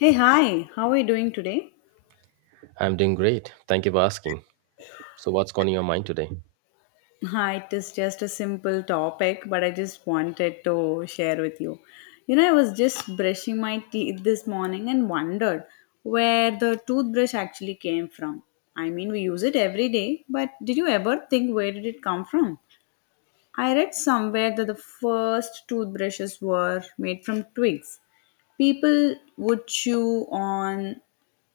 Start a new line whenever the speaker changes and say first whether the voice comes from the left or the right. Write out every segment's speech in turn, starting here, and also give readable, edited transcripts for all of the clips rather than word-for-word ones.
left: Hey, hi, how are you doing today?
right: I'm doing great. Thank you for asking. So, what's on your mind today?
left: Hi, it is just a simple topic, but I just wanted to share with you. You know, I was just brushing my teeth this morning and wondered where the toothbrush actually came from. I mean, we use it every day, but did you ever think where did it come from? I read somewhere that the first toothbrushes were made from twigs. People would chew on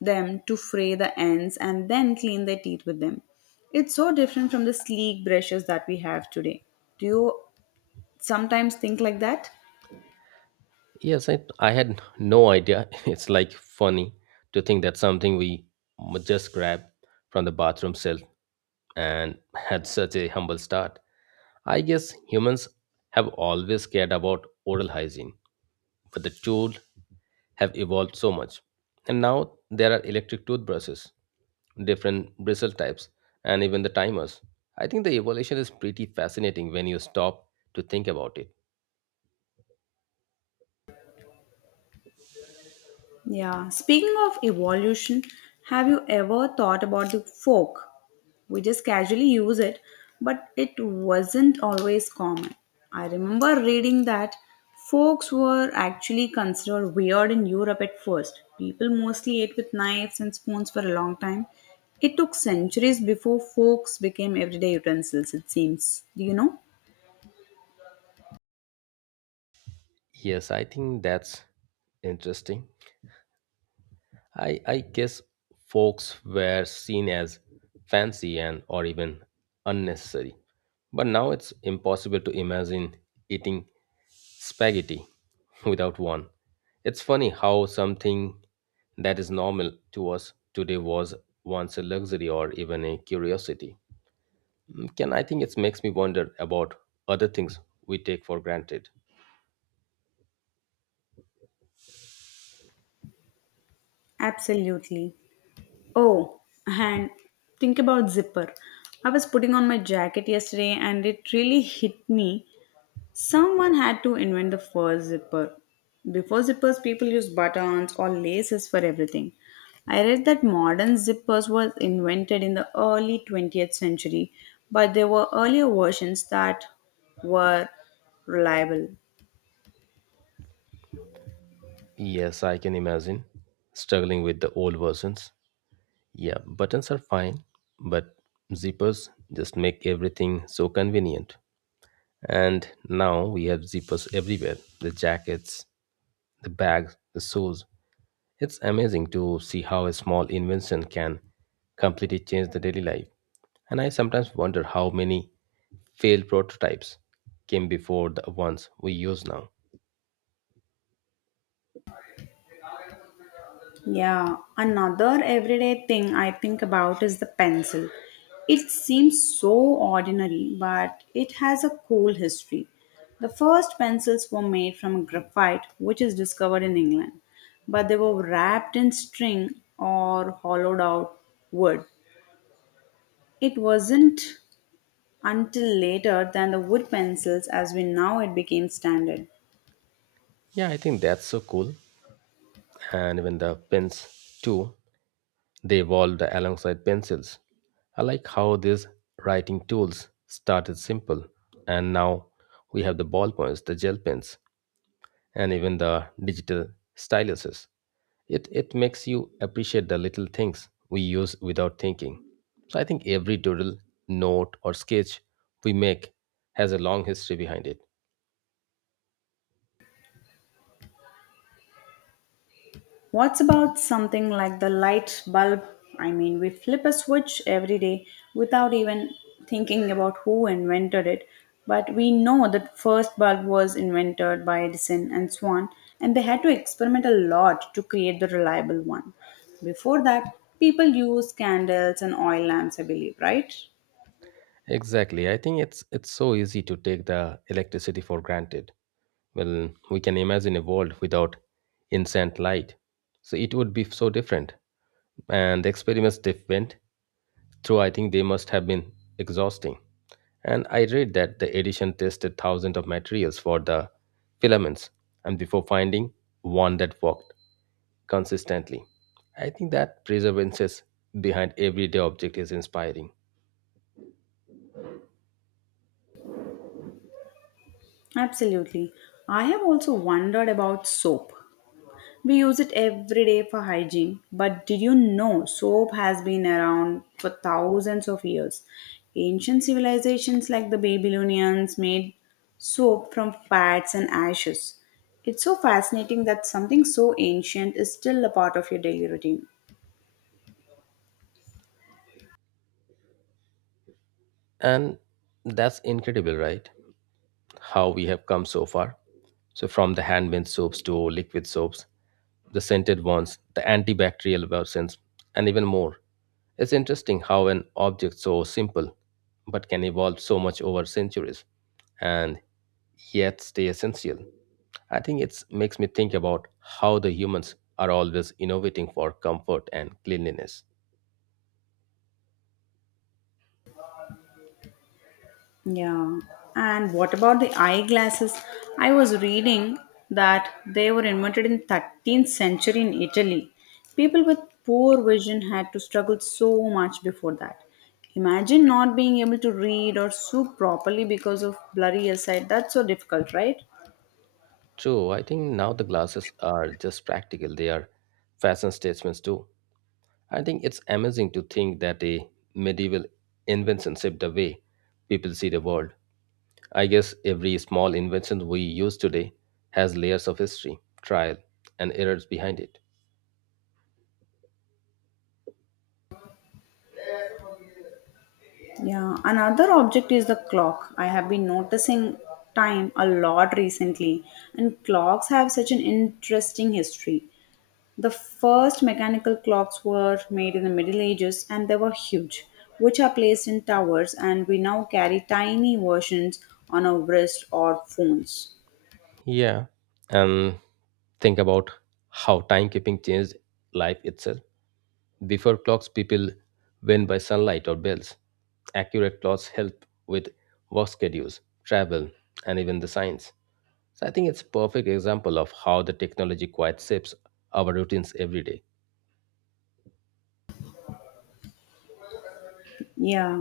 left: them to fray the ends and then clean their teeth with them. It's so different from the sleek brushes that we have today. Do you sometimes think like that?
right: Yes, I had no idea. It's like funny to think that something we just grabbed from the bathroom shelf and had such a humble start. I guess humans have always cared about oral hygiene, but the tools have evolved so much. And now there are electric toothbrushes, different bristle types, and even the timers. I think the evolution is pretty fascinating when you stop to think about it.
left: Yeah. Speaking of evolution, have you ever thought about the fork? We just casually use it, but it wasn't always common. I remember reading that forks were actually considered weird in Europe at first. People mostly ate with knives and spoons for a long time. It took centuries before forks became everyday utensils, it seems. Do you know?
right: Yes, I think that's interesting. I guess folks were seen as fancy and or even unnecessary. But now it's impossible to imagine eating spaghetti without one. It's funny how something that is normal to us today was once a luxury or even a curiosity. Can I think it makes me wonder about other things we take for granted.
left: Absolutely. Oh, and think about zipper. I was putting on my jacket yesterday and it really hit me. Someone had to invent the first zipper. Before zippers, people used buttons or laces for everything. I read that modern zippers were invented in the early 20th century, but there were earlier versions that were reliable.
right: Yes, I can imagine struggling with the old versions. Yeah, buttons are fine, but zippers just make everything so convenient. And now we have zippers everywhere, the jackets, the bags, the shoes. It's amazing to see how a small invention can completely change the daily life. And I sometimes wonder how many failed prototypes came before the ones we use now.
left: Yeah, another everyday thing I think about is the pencil. It seems so ordinary, but it has a cool history. The first pencils were made from graphite, which is discovered in England, but they were wrapped in string or hollowed out wood. It wasn't until later than the wood pencils as we know it became standard.
right: Yeah, I think that's so cool. And even the pins too. They evolved alongside pencils. I like how these writing tools started simple and now we have the ballpoints, the gel pens, and even the digital styluses. It makes you appreciate the little things we use without thinking. So I think every doodle, note, or sketch we make has a long history behind it.
left: What's about something like the light bulb? I mean, we flip a switch every day without even thinking about who invented it, but we know that first bulb was invented by Edison and Swan, and they had to experiment a lot to create the reliable one. Before that, people used candles and oil lamps, I believe, right?
right: Exactly. I think it's so easy to take the electricity for granted. Well, we can imagine a world without incandescent light. So it would be so different. And the experiments they went through, I think they must have been exhausting. And I read that the edition tested thousands of materials for the filaments and before finding one that worked consistently. I think that perseverance behind everyday object is inspiring.
left: Absolutely. I have also wondered about soap. We use it every day for hygiene. But did you know soap has been around for thousands of years? Ancient civilizations like the Babylonians made soap from fats and ashes. It's so fascinating that something so ancient is still a part of your daily routine.
right: And that's incredible, right? How we have come so far. So, from the handmade soaps to liquid soaps, the scented ones, the antibacterial versions, and even more. It's interesting how an object so simple but can evolve so much over centuries and yet stay essential. I think it makes me think about how the humans are always innovating for comfort and cleanliness.
left: Yeah. And what about the eyeglasses? I was reading that they were invented in 13th century in Italy. People with poor vision had to struggle so much before that. Imagine not being able to read or soup properly because of blurry eyesight. That's so difficult, right?
right: True, I think now the glasses are just practical, they are fashion statements too. I think it's amazing to think that a medieval invention shaped the way people see the world. I guess every small invention we use today has layers of history, trial, and errors behind it.
left: Yeah, another object is the clock. I have been noticing time a lot recently, and clocks have such an interesting history. The first mechanical clocks were made in the Middle Ages and they were huge, which are placed in towers, and we now carry tiny versions on our wrist or phones.
right: Yeah, and think about how timekeeping changed life itself. Before clocks, people went by sunlight or bells. Accurate clocks help with work schedules, travel, and even the science. So I think it's perfect example of how the technology quite shapes our routines every day.
left: Yeah.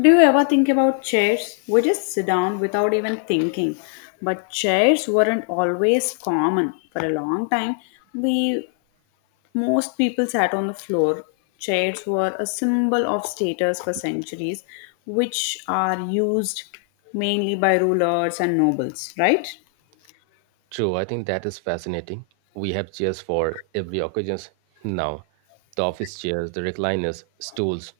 left: Do you ever think about chairs? We just sit down without even thinking. But chairs weren't always common. For a long time, we most people sat on the floor. Chairs were a symbol of status for centuries, which are used mainly by rulers and nobles, right?
right: True, I think that is fascinating. We have chairs for every occasion now. The office chairs, the recliners, stools.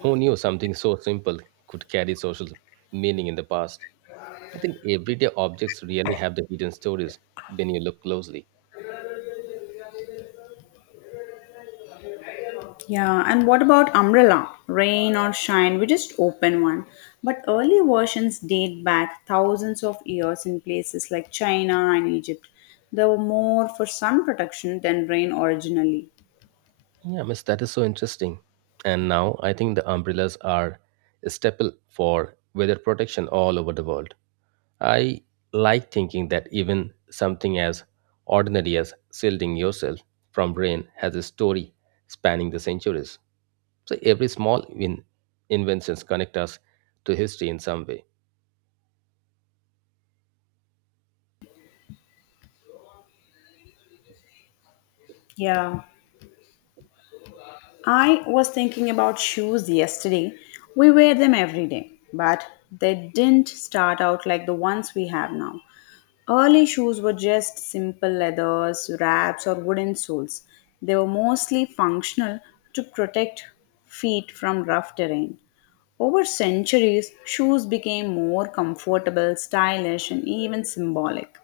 right: Who knew something so simple could carry social meaning in the past? I think everyday objects really have the hidden stories when you look closely.
left: Yeah, and what about umbrella? Rain or shine, we just open one. But early versions date back thousands of years in places like China and Egypt. They were more for sun protection than rain originally.
right: Yeah, miss, that is so interesting. And now I think the umbrellas are a staple for weather protection all over the world. I like thinking that even something as ordinary as shielding yourself from rain has a story spanning the centuries. So every small win inventions connect us to history in some way.
left: Yeah. I was thinking about shoes yesterday. We wear them every day, but they didn't start out like the ones we have now. Early shoes were just simple leathers, wraps, or wooden soles. They were mostly functional to protect feet from rough terrain. Over centuries, shoes became more comfortable, stylish, and even symbolic.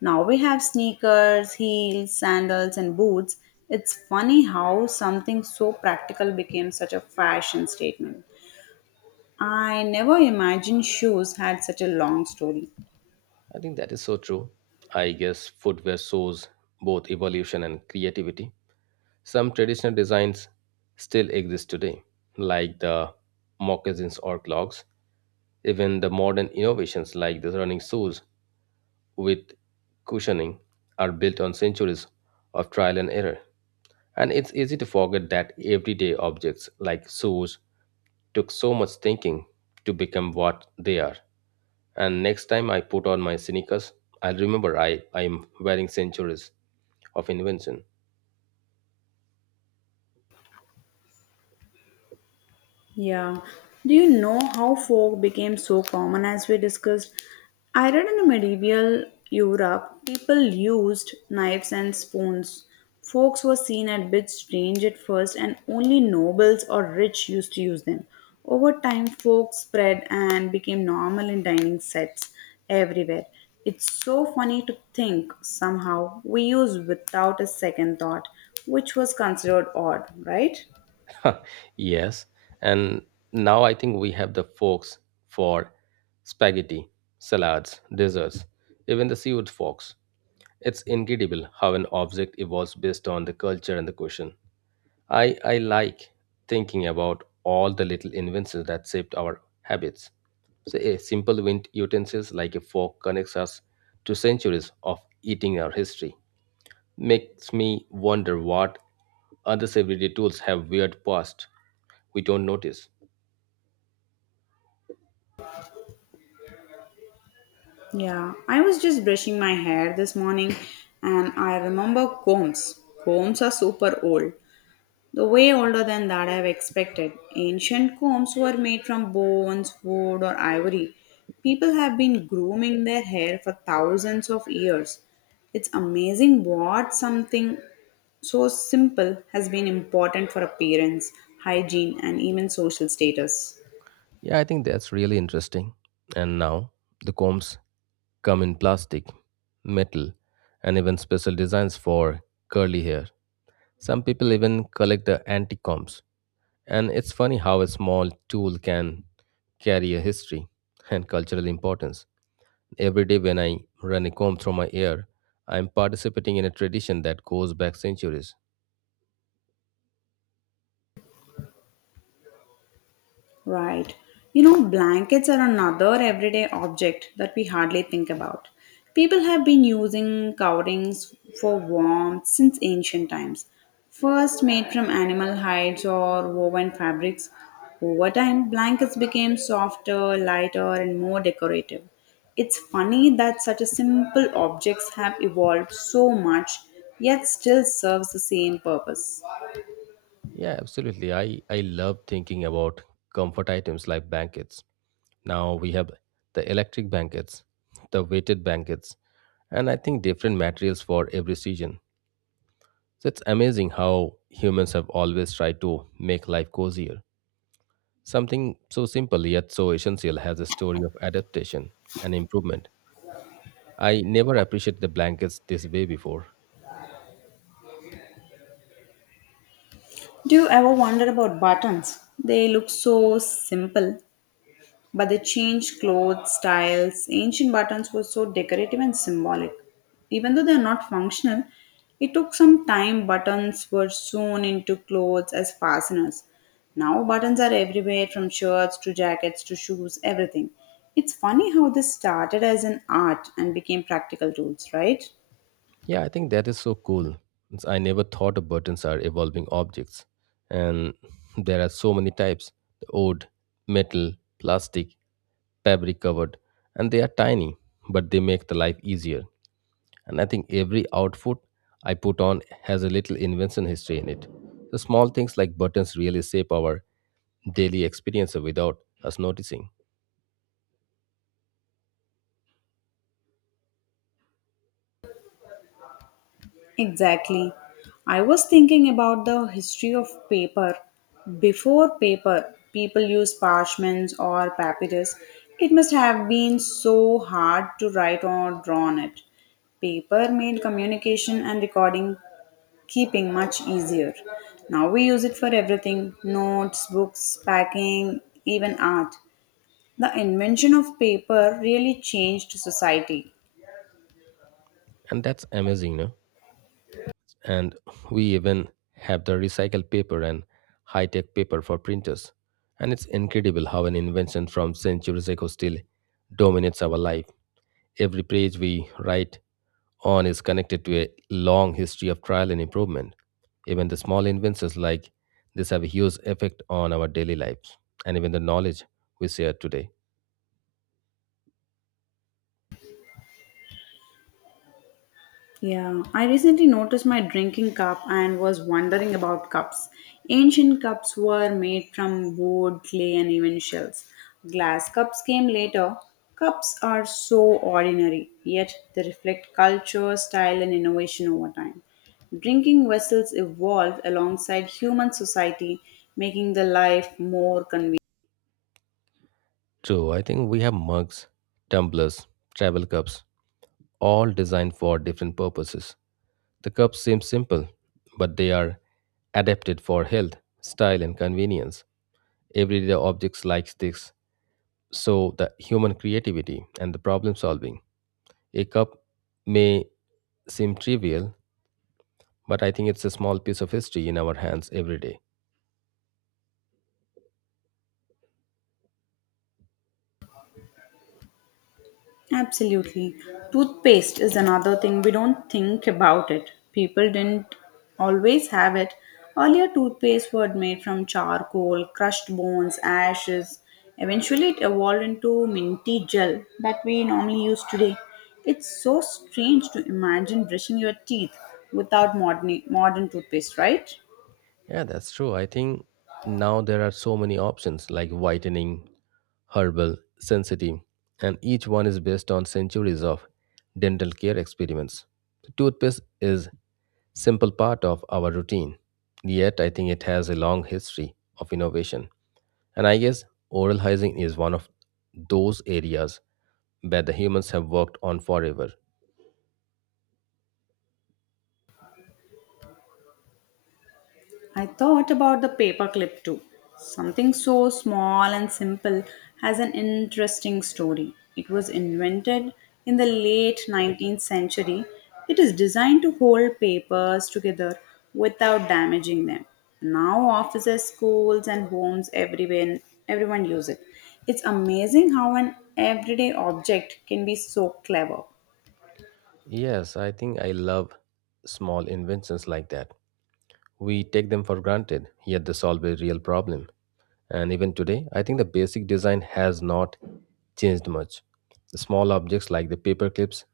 left: Now we have sneakers, heels, sandals, and boots. It's funny how something so practical became such a fashion statement. I never imagined shoes had such a long story.
right: I think that is so true. I guess footwear shows both evolution and creativity. Some traditional designs still exist today, like the moccasins or clogs. Even the modern innovations like the running shoes with cushioning are built on centuries of trial and error. And it's easy to forget that everyday objects like shoes took so much thinking to become what they are. And next time I put on my sneakers, I'll remember I'm wearing centuries of invention.
left: Yeah. Do you know how folk became so common as we discussed? I read in the medieval Europe, people used knives and spoons. Forks were seen a bit strange at first, and only nobles or rich used to use them. Over time, forks spread and became normal in dining sets everywhere. It's so funny to think somehow we use without a second thought, which was considered odd, right?
right: Yes. And now I think we have the forks for spaghetti, salads, desserts, even the seafood forks. It's incredible how an object evolves based on the culture and the question. I like thinking about all the little inventions that shaped our habits. So a simple wind utensils like a fork connects us to centuries of eating our history. Makes me wonder what other everyday tools have weird past we don't notice.
left: Yeah, I was just brushing my hair this morning and I remember combs. Combs are super old, the way older than that I've expected. Ancient combs were made from bones, wood, or ivory. People have been grooming their hair for thousands of years. It's amazing what something so simple has been important for appearance, hygiene, and even social status.
right: Yeah, I think that's really interesting. And now the combs come in plastic, metal, and even special designs for curly hair. Some people even collect the antique combs. And it's funny how a small tool can carry a history and cultural importance. Every day when I run a comb through my hair, I'm participating in a tradition that goes back centuries.
left: Right. You know, blankets are another everyday object that we hardly think about. People have been using coverings for warmth since ancient times. First made from animal hides or woven fabrics, over time blankets became softer, lighter, and more decorative. It's funny that such a simple objects have evolved so much yet still serves the same purpose.
right: Yeah, absolutely. I love thinking about comfort items like blankets. Now we have the electric blankets, the weighted blankets, and I think different materials for every season. So it's amazing how humans have always tried to make life cozier. Something so simple yet so essential has a story of adaptation and improvement. I never appreciated the blankets this way before.
left: Do you ever wonder about buttons? They look so simple, but they changed clothes, styles. Ancient buttons were so decorative and symbolic. Even though they are not functional, it took some time. Buttons were sewn into clothes as fasteners. Now buttons are everywhere from shirts to jackets to shoes, everything. It's funny how this started as an art and became practical tools, right?
right: Yeah, I think that is so cool. It's- I never thought of buttons are evolving objects. And there are so many types, the old, metal, plastic, fabric covered. And they are tiny, but they make the life easier. And I think every outfit I put on has a little invention history in it. The small things like buttons really shape our daily experience without us noticing.
left: Exactly. I was thinking about the history of paper. Before paper, people used parchments or papyrus. It must have been so hard to write or draw on it. Paper made communication and recording keeping much easier. Now we use it for everything, notes, books, packing, even art. The invention of paper really changed society.
right: And that's amazing, no? And we even have the recycled paper and high-tech paper for printers, and it's incredible how an invention from centuries ago still dominates our life. Every page we write on is connected to a long history of trial and improvement. Even the small inventions like this have a huge effect on our daily lives and even the knowledge we share today.
left: Yeah, I recently noticed my drinking cup and was wondering about cups. Ancient cups were made from wood, clay, and even shells. Glass cups came later. Cups are so ordinary, yet they reflect culture, style, and innovation over time. Drinking vessels evolved alongside human society, making the life more convenient.
right: True, I think we have mugs, tumblers, travel cups, all designed for different purposes. The cups seem simple, but they are adapted for health, style, and convenience. Everyday objects like sticks show the human creativity and the problem solving. A cup may seem trivial, but I think it's a small piece of history in our hands every day.
left: Absolutely. Toothpaste is another thing we don't think about it. People didn't always have it. Earlier, toothpaste were made from charcoal, crushed bones, ashes. Eventually, it evolved into minty gel that we normally use today. It's so strange to imagine brushing your teeth without modern toothpaste, right?
right: Yeah, that's true. I think now there are so many options like whitening, herbal, sensitive, and each one is based on centuries of dental care experiments. Toothpaste is simple part of our routine. Yet, I think it has a long history of innovation. And I guess oral hygiene is one of those areas where the humans have worked on forever.
left: I thought about the paperclip too. Something so small and simple has an interesting story. It was invented in the late 19th century. It is designed to hold papers together without damaging them. Now offices, schools and homes everywhere, everyone use it. It's amazing how an everyday object can be so clever.
right: Yes, I think I love small inventions like that. We take them for granted, yet they solve a real problem. And even today, I think the basic design has not changed much. The small objects like the paper clips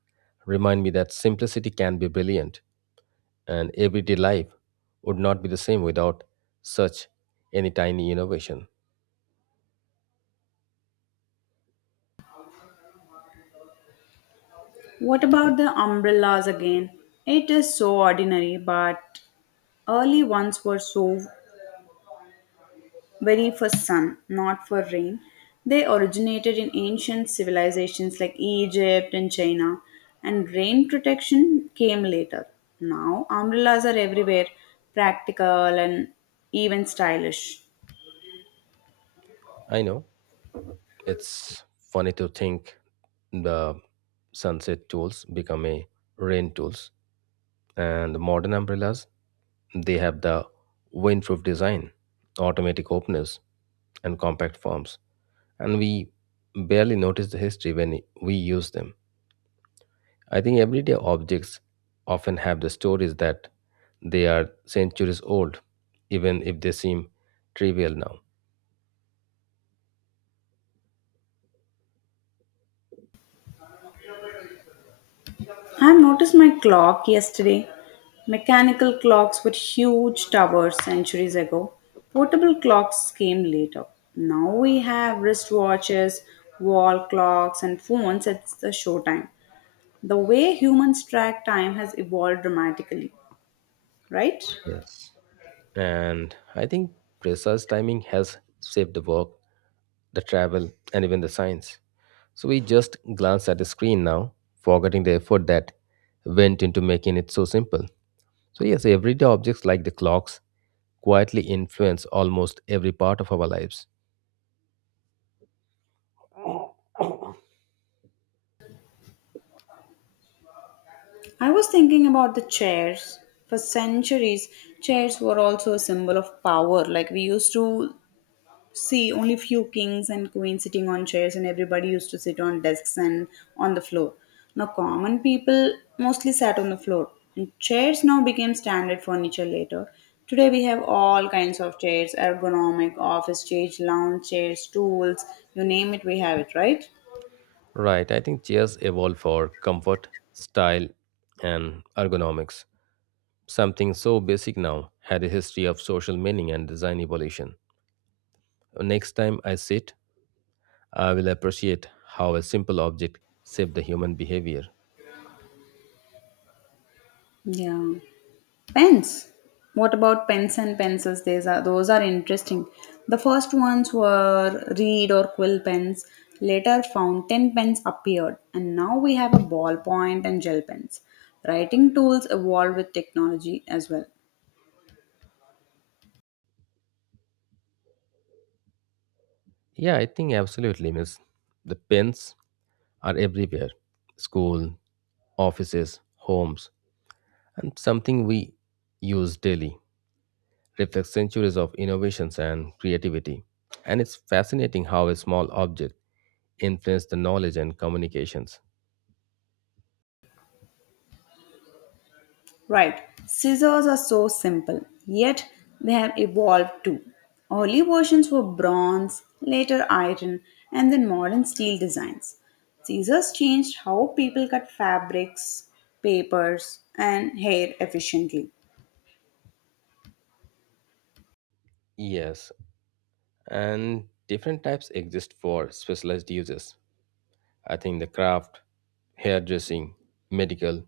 right: remind me that simplicity can be brilliant. And everyday life would not be the same without such any tiny innovation.
left: What about the umbrellas again? It is so ordinary, but early ones were so very for sun, not for rain. They originated in ancient civilizations like Egypt and China, and rain protection came later. Now, umbrellas are everywhere, practical and even stylish.
right: I know it's funny to think the sunset tools become a rain tools, and the modern umbrellas, they have the windproof design, automatic openers and compact forms, and we barely notice the history when we use them. I think everyday objects often have the stories that they are centuries old, even if they seem trivial now.
left: I've noticed my clock yesterday. Mechanical clocks were huge towers centuries ago. Portable clocks came later. Now we have wristwatches, wall clocks, and phones at the showtime. The way humans track time has evolved dramatically, right?
right: Yes. And I think precise timing has saved the work, the travel, and even the science. So we just glance at the screen now, forgetting the effort that went into making it so simple. So, yes, everyday objects like the clocks quietly influence almost every part of our lives.
left: I was thinking about the chairs. For centuries, chairs were also a symbol of power. Like we used to see, only few kings and queens sitting on chairs, and everybody used to sit on desks and on the floor. Now, common people mostly sat on the floor, and chairs now became standard furniture later. Today, we have all kinds of chairs, ergonomic, office chairs, lounge chairs, stools, you name it, we have it, right?
right: Right, I think chairs evolved for comfort, style, and ergonomics. Something so basic now had a history of social meaning and design evolution. Next time I sit, I will appreciate how a simple object shaped the human behavior.
left: Yeah. Pens. What about pens and pencils? These are those are interesting. The first ones were reed or quill pens. Later, fountain pens appeared, and now we have a ballpoint and gel pens. Writing tools evolved with technology as well.
right: Yeah, I think absolutely, miss. The pens are everywhere, school, offices, homes, and something we use daily reflects centuries of innovations and creativity. And it's fascinating how a small object influenced the knowledge and communications.
left: Right, scissors are so simple, yet they have evolved too. Early versions were bronze, later iron, and then modern steel designs. Scissors changed how people cut fabrics, papers, and hair efficiently.
right: Yes, and different types exist for specialized uses. I think the craft, hairdressing, medical,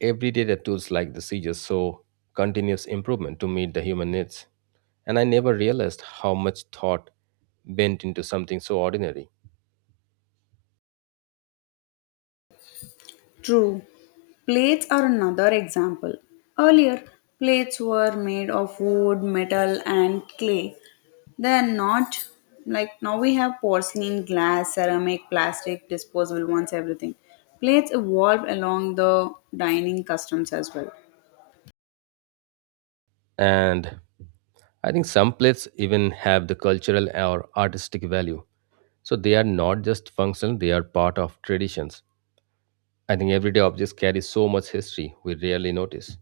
right: everyday the tools like the scissors show continuous improvement to meet the human needs. And I never realized how much thought went into something so ordinary.
left: True. Plates are another example. Earlier, plates were made of wood, metal, and clay. They are not like now we have porcelain, glass, ceramic, plastic, disposable ones, everything. Plates evolved along the dining customs as well.
right: And I think some plates even have the cultural or artistic value. So they are not just functional, they are part of traditions. I think everyday objects carry so much history we rarely notice.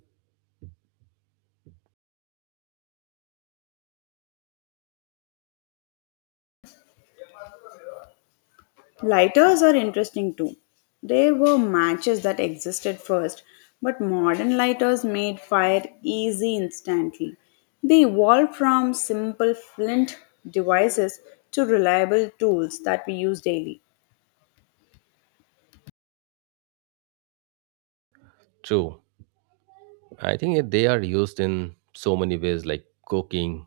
left: Lighters are interesting too. They were matches that existed first, but modern lighters made fire easy instantly. They evolved from simple flint devices to reliable tools that we use daily.
right: True. I think they are used in so many ways like cooking,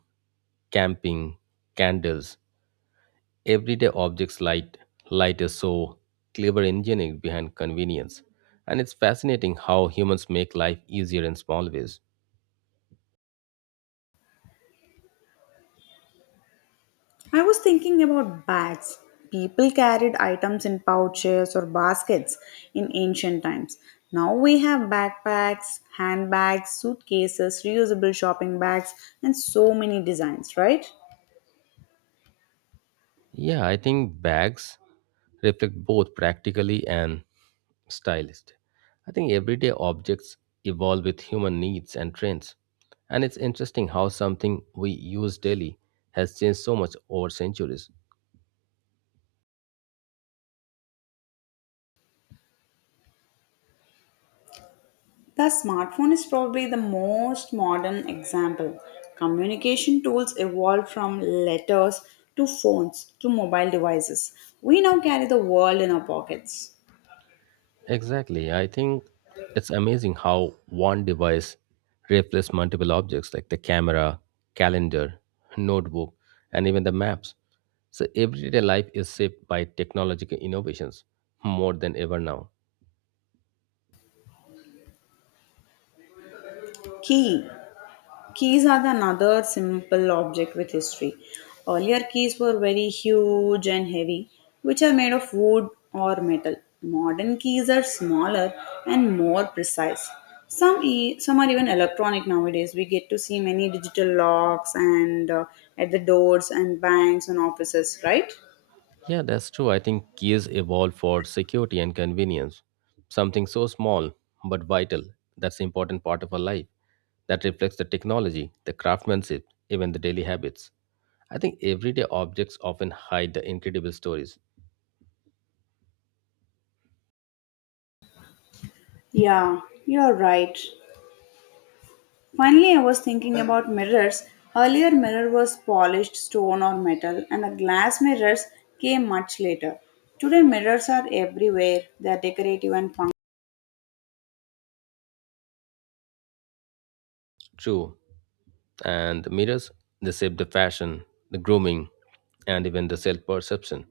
right: camping, candles. Everyday objects light is so clever engineering behind convenience. And it's fascinating how humans make life easier in small ways.
left: I was thinking about bags. People carried items in pouches or baskets in ancient times. Now we have backpacks, handbags, suitcases, reusable shopping bags, and so many designs, right?
right: Yeah, I think bags reflect both practically and Stylist. I think everyday objects evolve with human needs and trends. And it's interesting how something we use daily has changed so much over centuries.
left: The smartphone is probably the most modern example. Communication tools evolved from letters to phones to mobile devices. We now carry the world in our pockets.
right: Exactly. I think it's amazing how one device replaces multiple objects like the camera, calendar, notebook, and even the maps. So everyday life is shaped by technological innovations more than ever now.
left: Key. Keys are the another simple object with history. Earlier keys were very huge and heavy, which are made of wood or metal. Modern keys are smaller and more precise. Some are even electronic nowadays. We get to see many digital locks and at the doors and banks and offices, right?
right: Yeah, that's true. I think keys evolved for security and convenience. Something so small but vital, that's the important part of our life that reflects the technology, the craftsmanship, even the daily habits. I think everyday objects often hide the incredible stories.
left: Yeah, you're right. Finally, I was thinking about mirrors. Earlier, mirror was polished stone or metal, and the glass mirrors came much later. Today, mirrors are everywhere. They are decorative and functional.
right: True. And mirrors, they shape the fashion, the grooming, and even the self perception.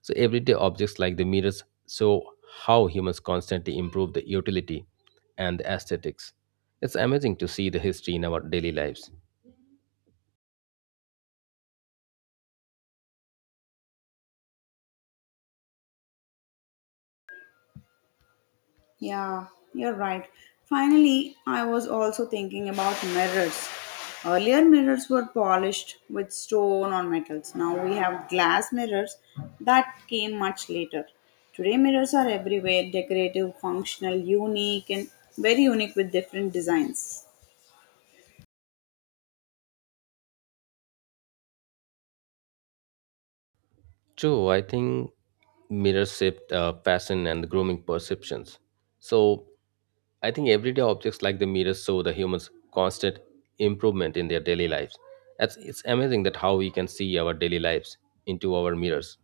right: So everyday objects like the mirrors show how humans constantly improve the utility and the aesthetics. It's amazing to see the history in our daily lives.
left: Yeah, you're right. Finally, I was also thinking about mirrors. Earlier, mirrors were polished with stone or metals. Now we have glass mirrors that came much later. Today, mirrors are everywhere, decorative, functional, unique, and very unique with different designs.
right: True, I think mirrors shaped fashion and the grooming perceptions. So I think everyday objects like the mirrors show the humans constant improvement in their daily lives. It's amazing that how we can see our daily lives into our mirrors.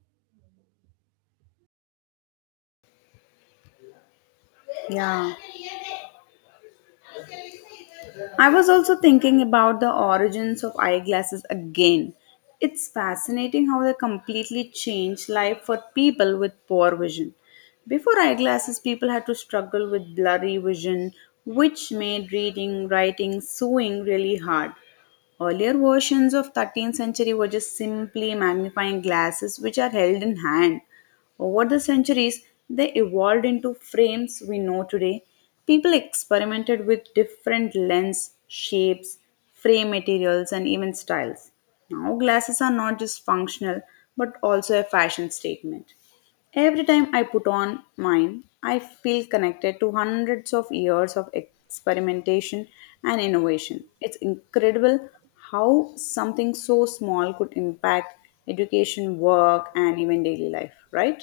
left: Yeah. I was also thinking about the origins of eyeglasses again. It's fascinating how they completely changed life for people with poor vision. Before eyeglasses, people had to struggle with blurry vision, which made reading, writing, sewing really hard. Earlier versions of 13th century were just simply magnifying glasses which are held in hand. Over the centuries, they evolved into frames we know today. People experimented with different lens shapes, frame materials, and even styles. Now, glasses are not just functional but also a fashion statement. Every time I put on mine, I feel connected to hundreds of years of experimentation and innovation. It's incredible how something so small could impact education, work, and even daily life, right?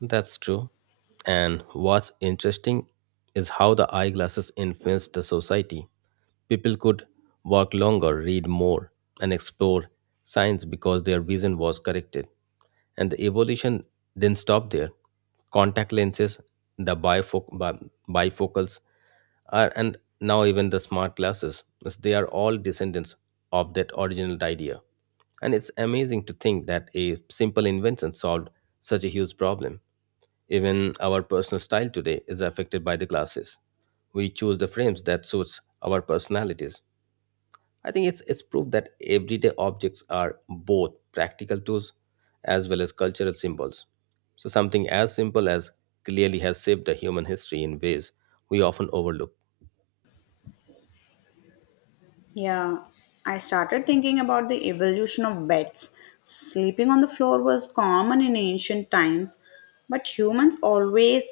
right: That's true. And what's interesting is how the eyeglasses influenced the society. People could work longer, read more, and explore science because their vision was corrected. And the evolution didn't stop there. Contact lenses, the bifocals, are, and now even the smart glasses, as they are all descendants of that original idea. And it's amazing to think that a simple invention solved such a huge problem. Even our personal style today is affected by the glasses. We choose the frames that suits our personalities. I think it's proof that everyday objects are both practical tools as well as cultural symbols. So something as simple as clearly has shaped the human history in ways we often overlook.
left: Yeah, I started thinking about the evolution of beds. Sleeping on the floor was common in ancient times, but humans always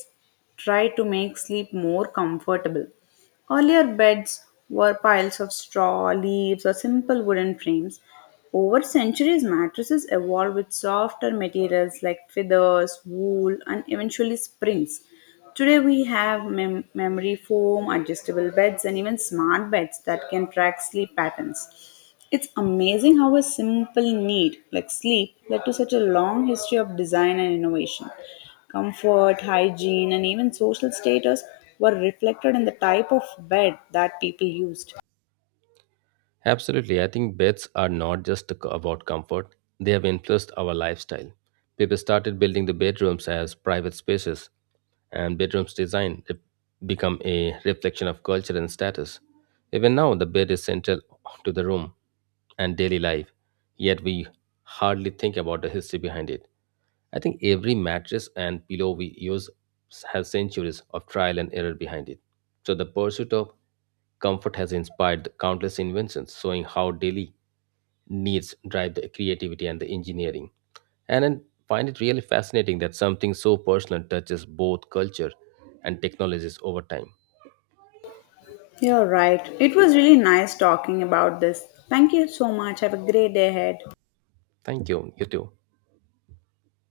left: tried to make sleep more comfortable. Earlier beds were piles of straw, leaves, or simple wooden frames. Over centuries, mattresses evolved with softer materials like feathers, wool, and eventually springs. Today we have memory foam, adjustable beds, and even smart beds that can track sleep patterns. It's amazing how a simple need like sleep led to such a long history of design and innovation. Comfort, hygiene, and even social status were reflected in the type of bed that people used.
right: Absolutely. I think beds are not just about comfort, they have influenced our lifestyle. People started building the bedrooms as private spaces, and bedrooms design become a reflection of culture and status. Even now, the bed is central to the room and daily life, yet we hardly think about the history behind it. I think every mattress and pillow we use has centuries of trial and error behind it. So, the pursuit of Comfort has inspired countless inventions, showing how daily needs drive the creativity and the engineering. And I find it really fascinating that something so personal touches both culture and technologies over time.
left: You're right. It was really nice talking about this. Thank you so much. Have a great day ahead.
right: Thank you. You too.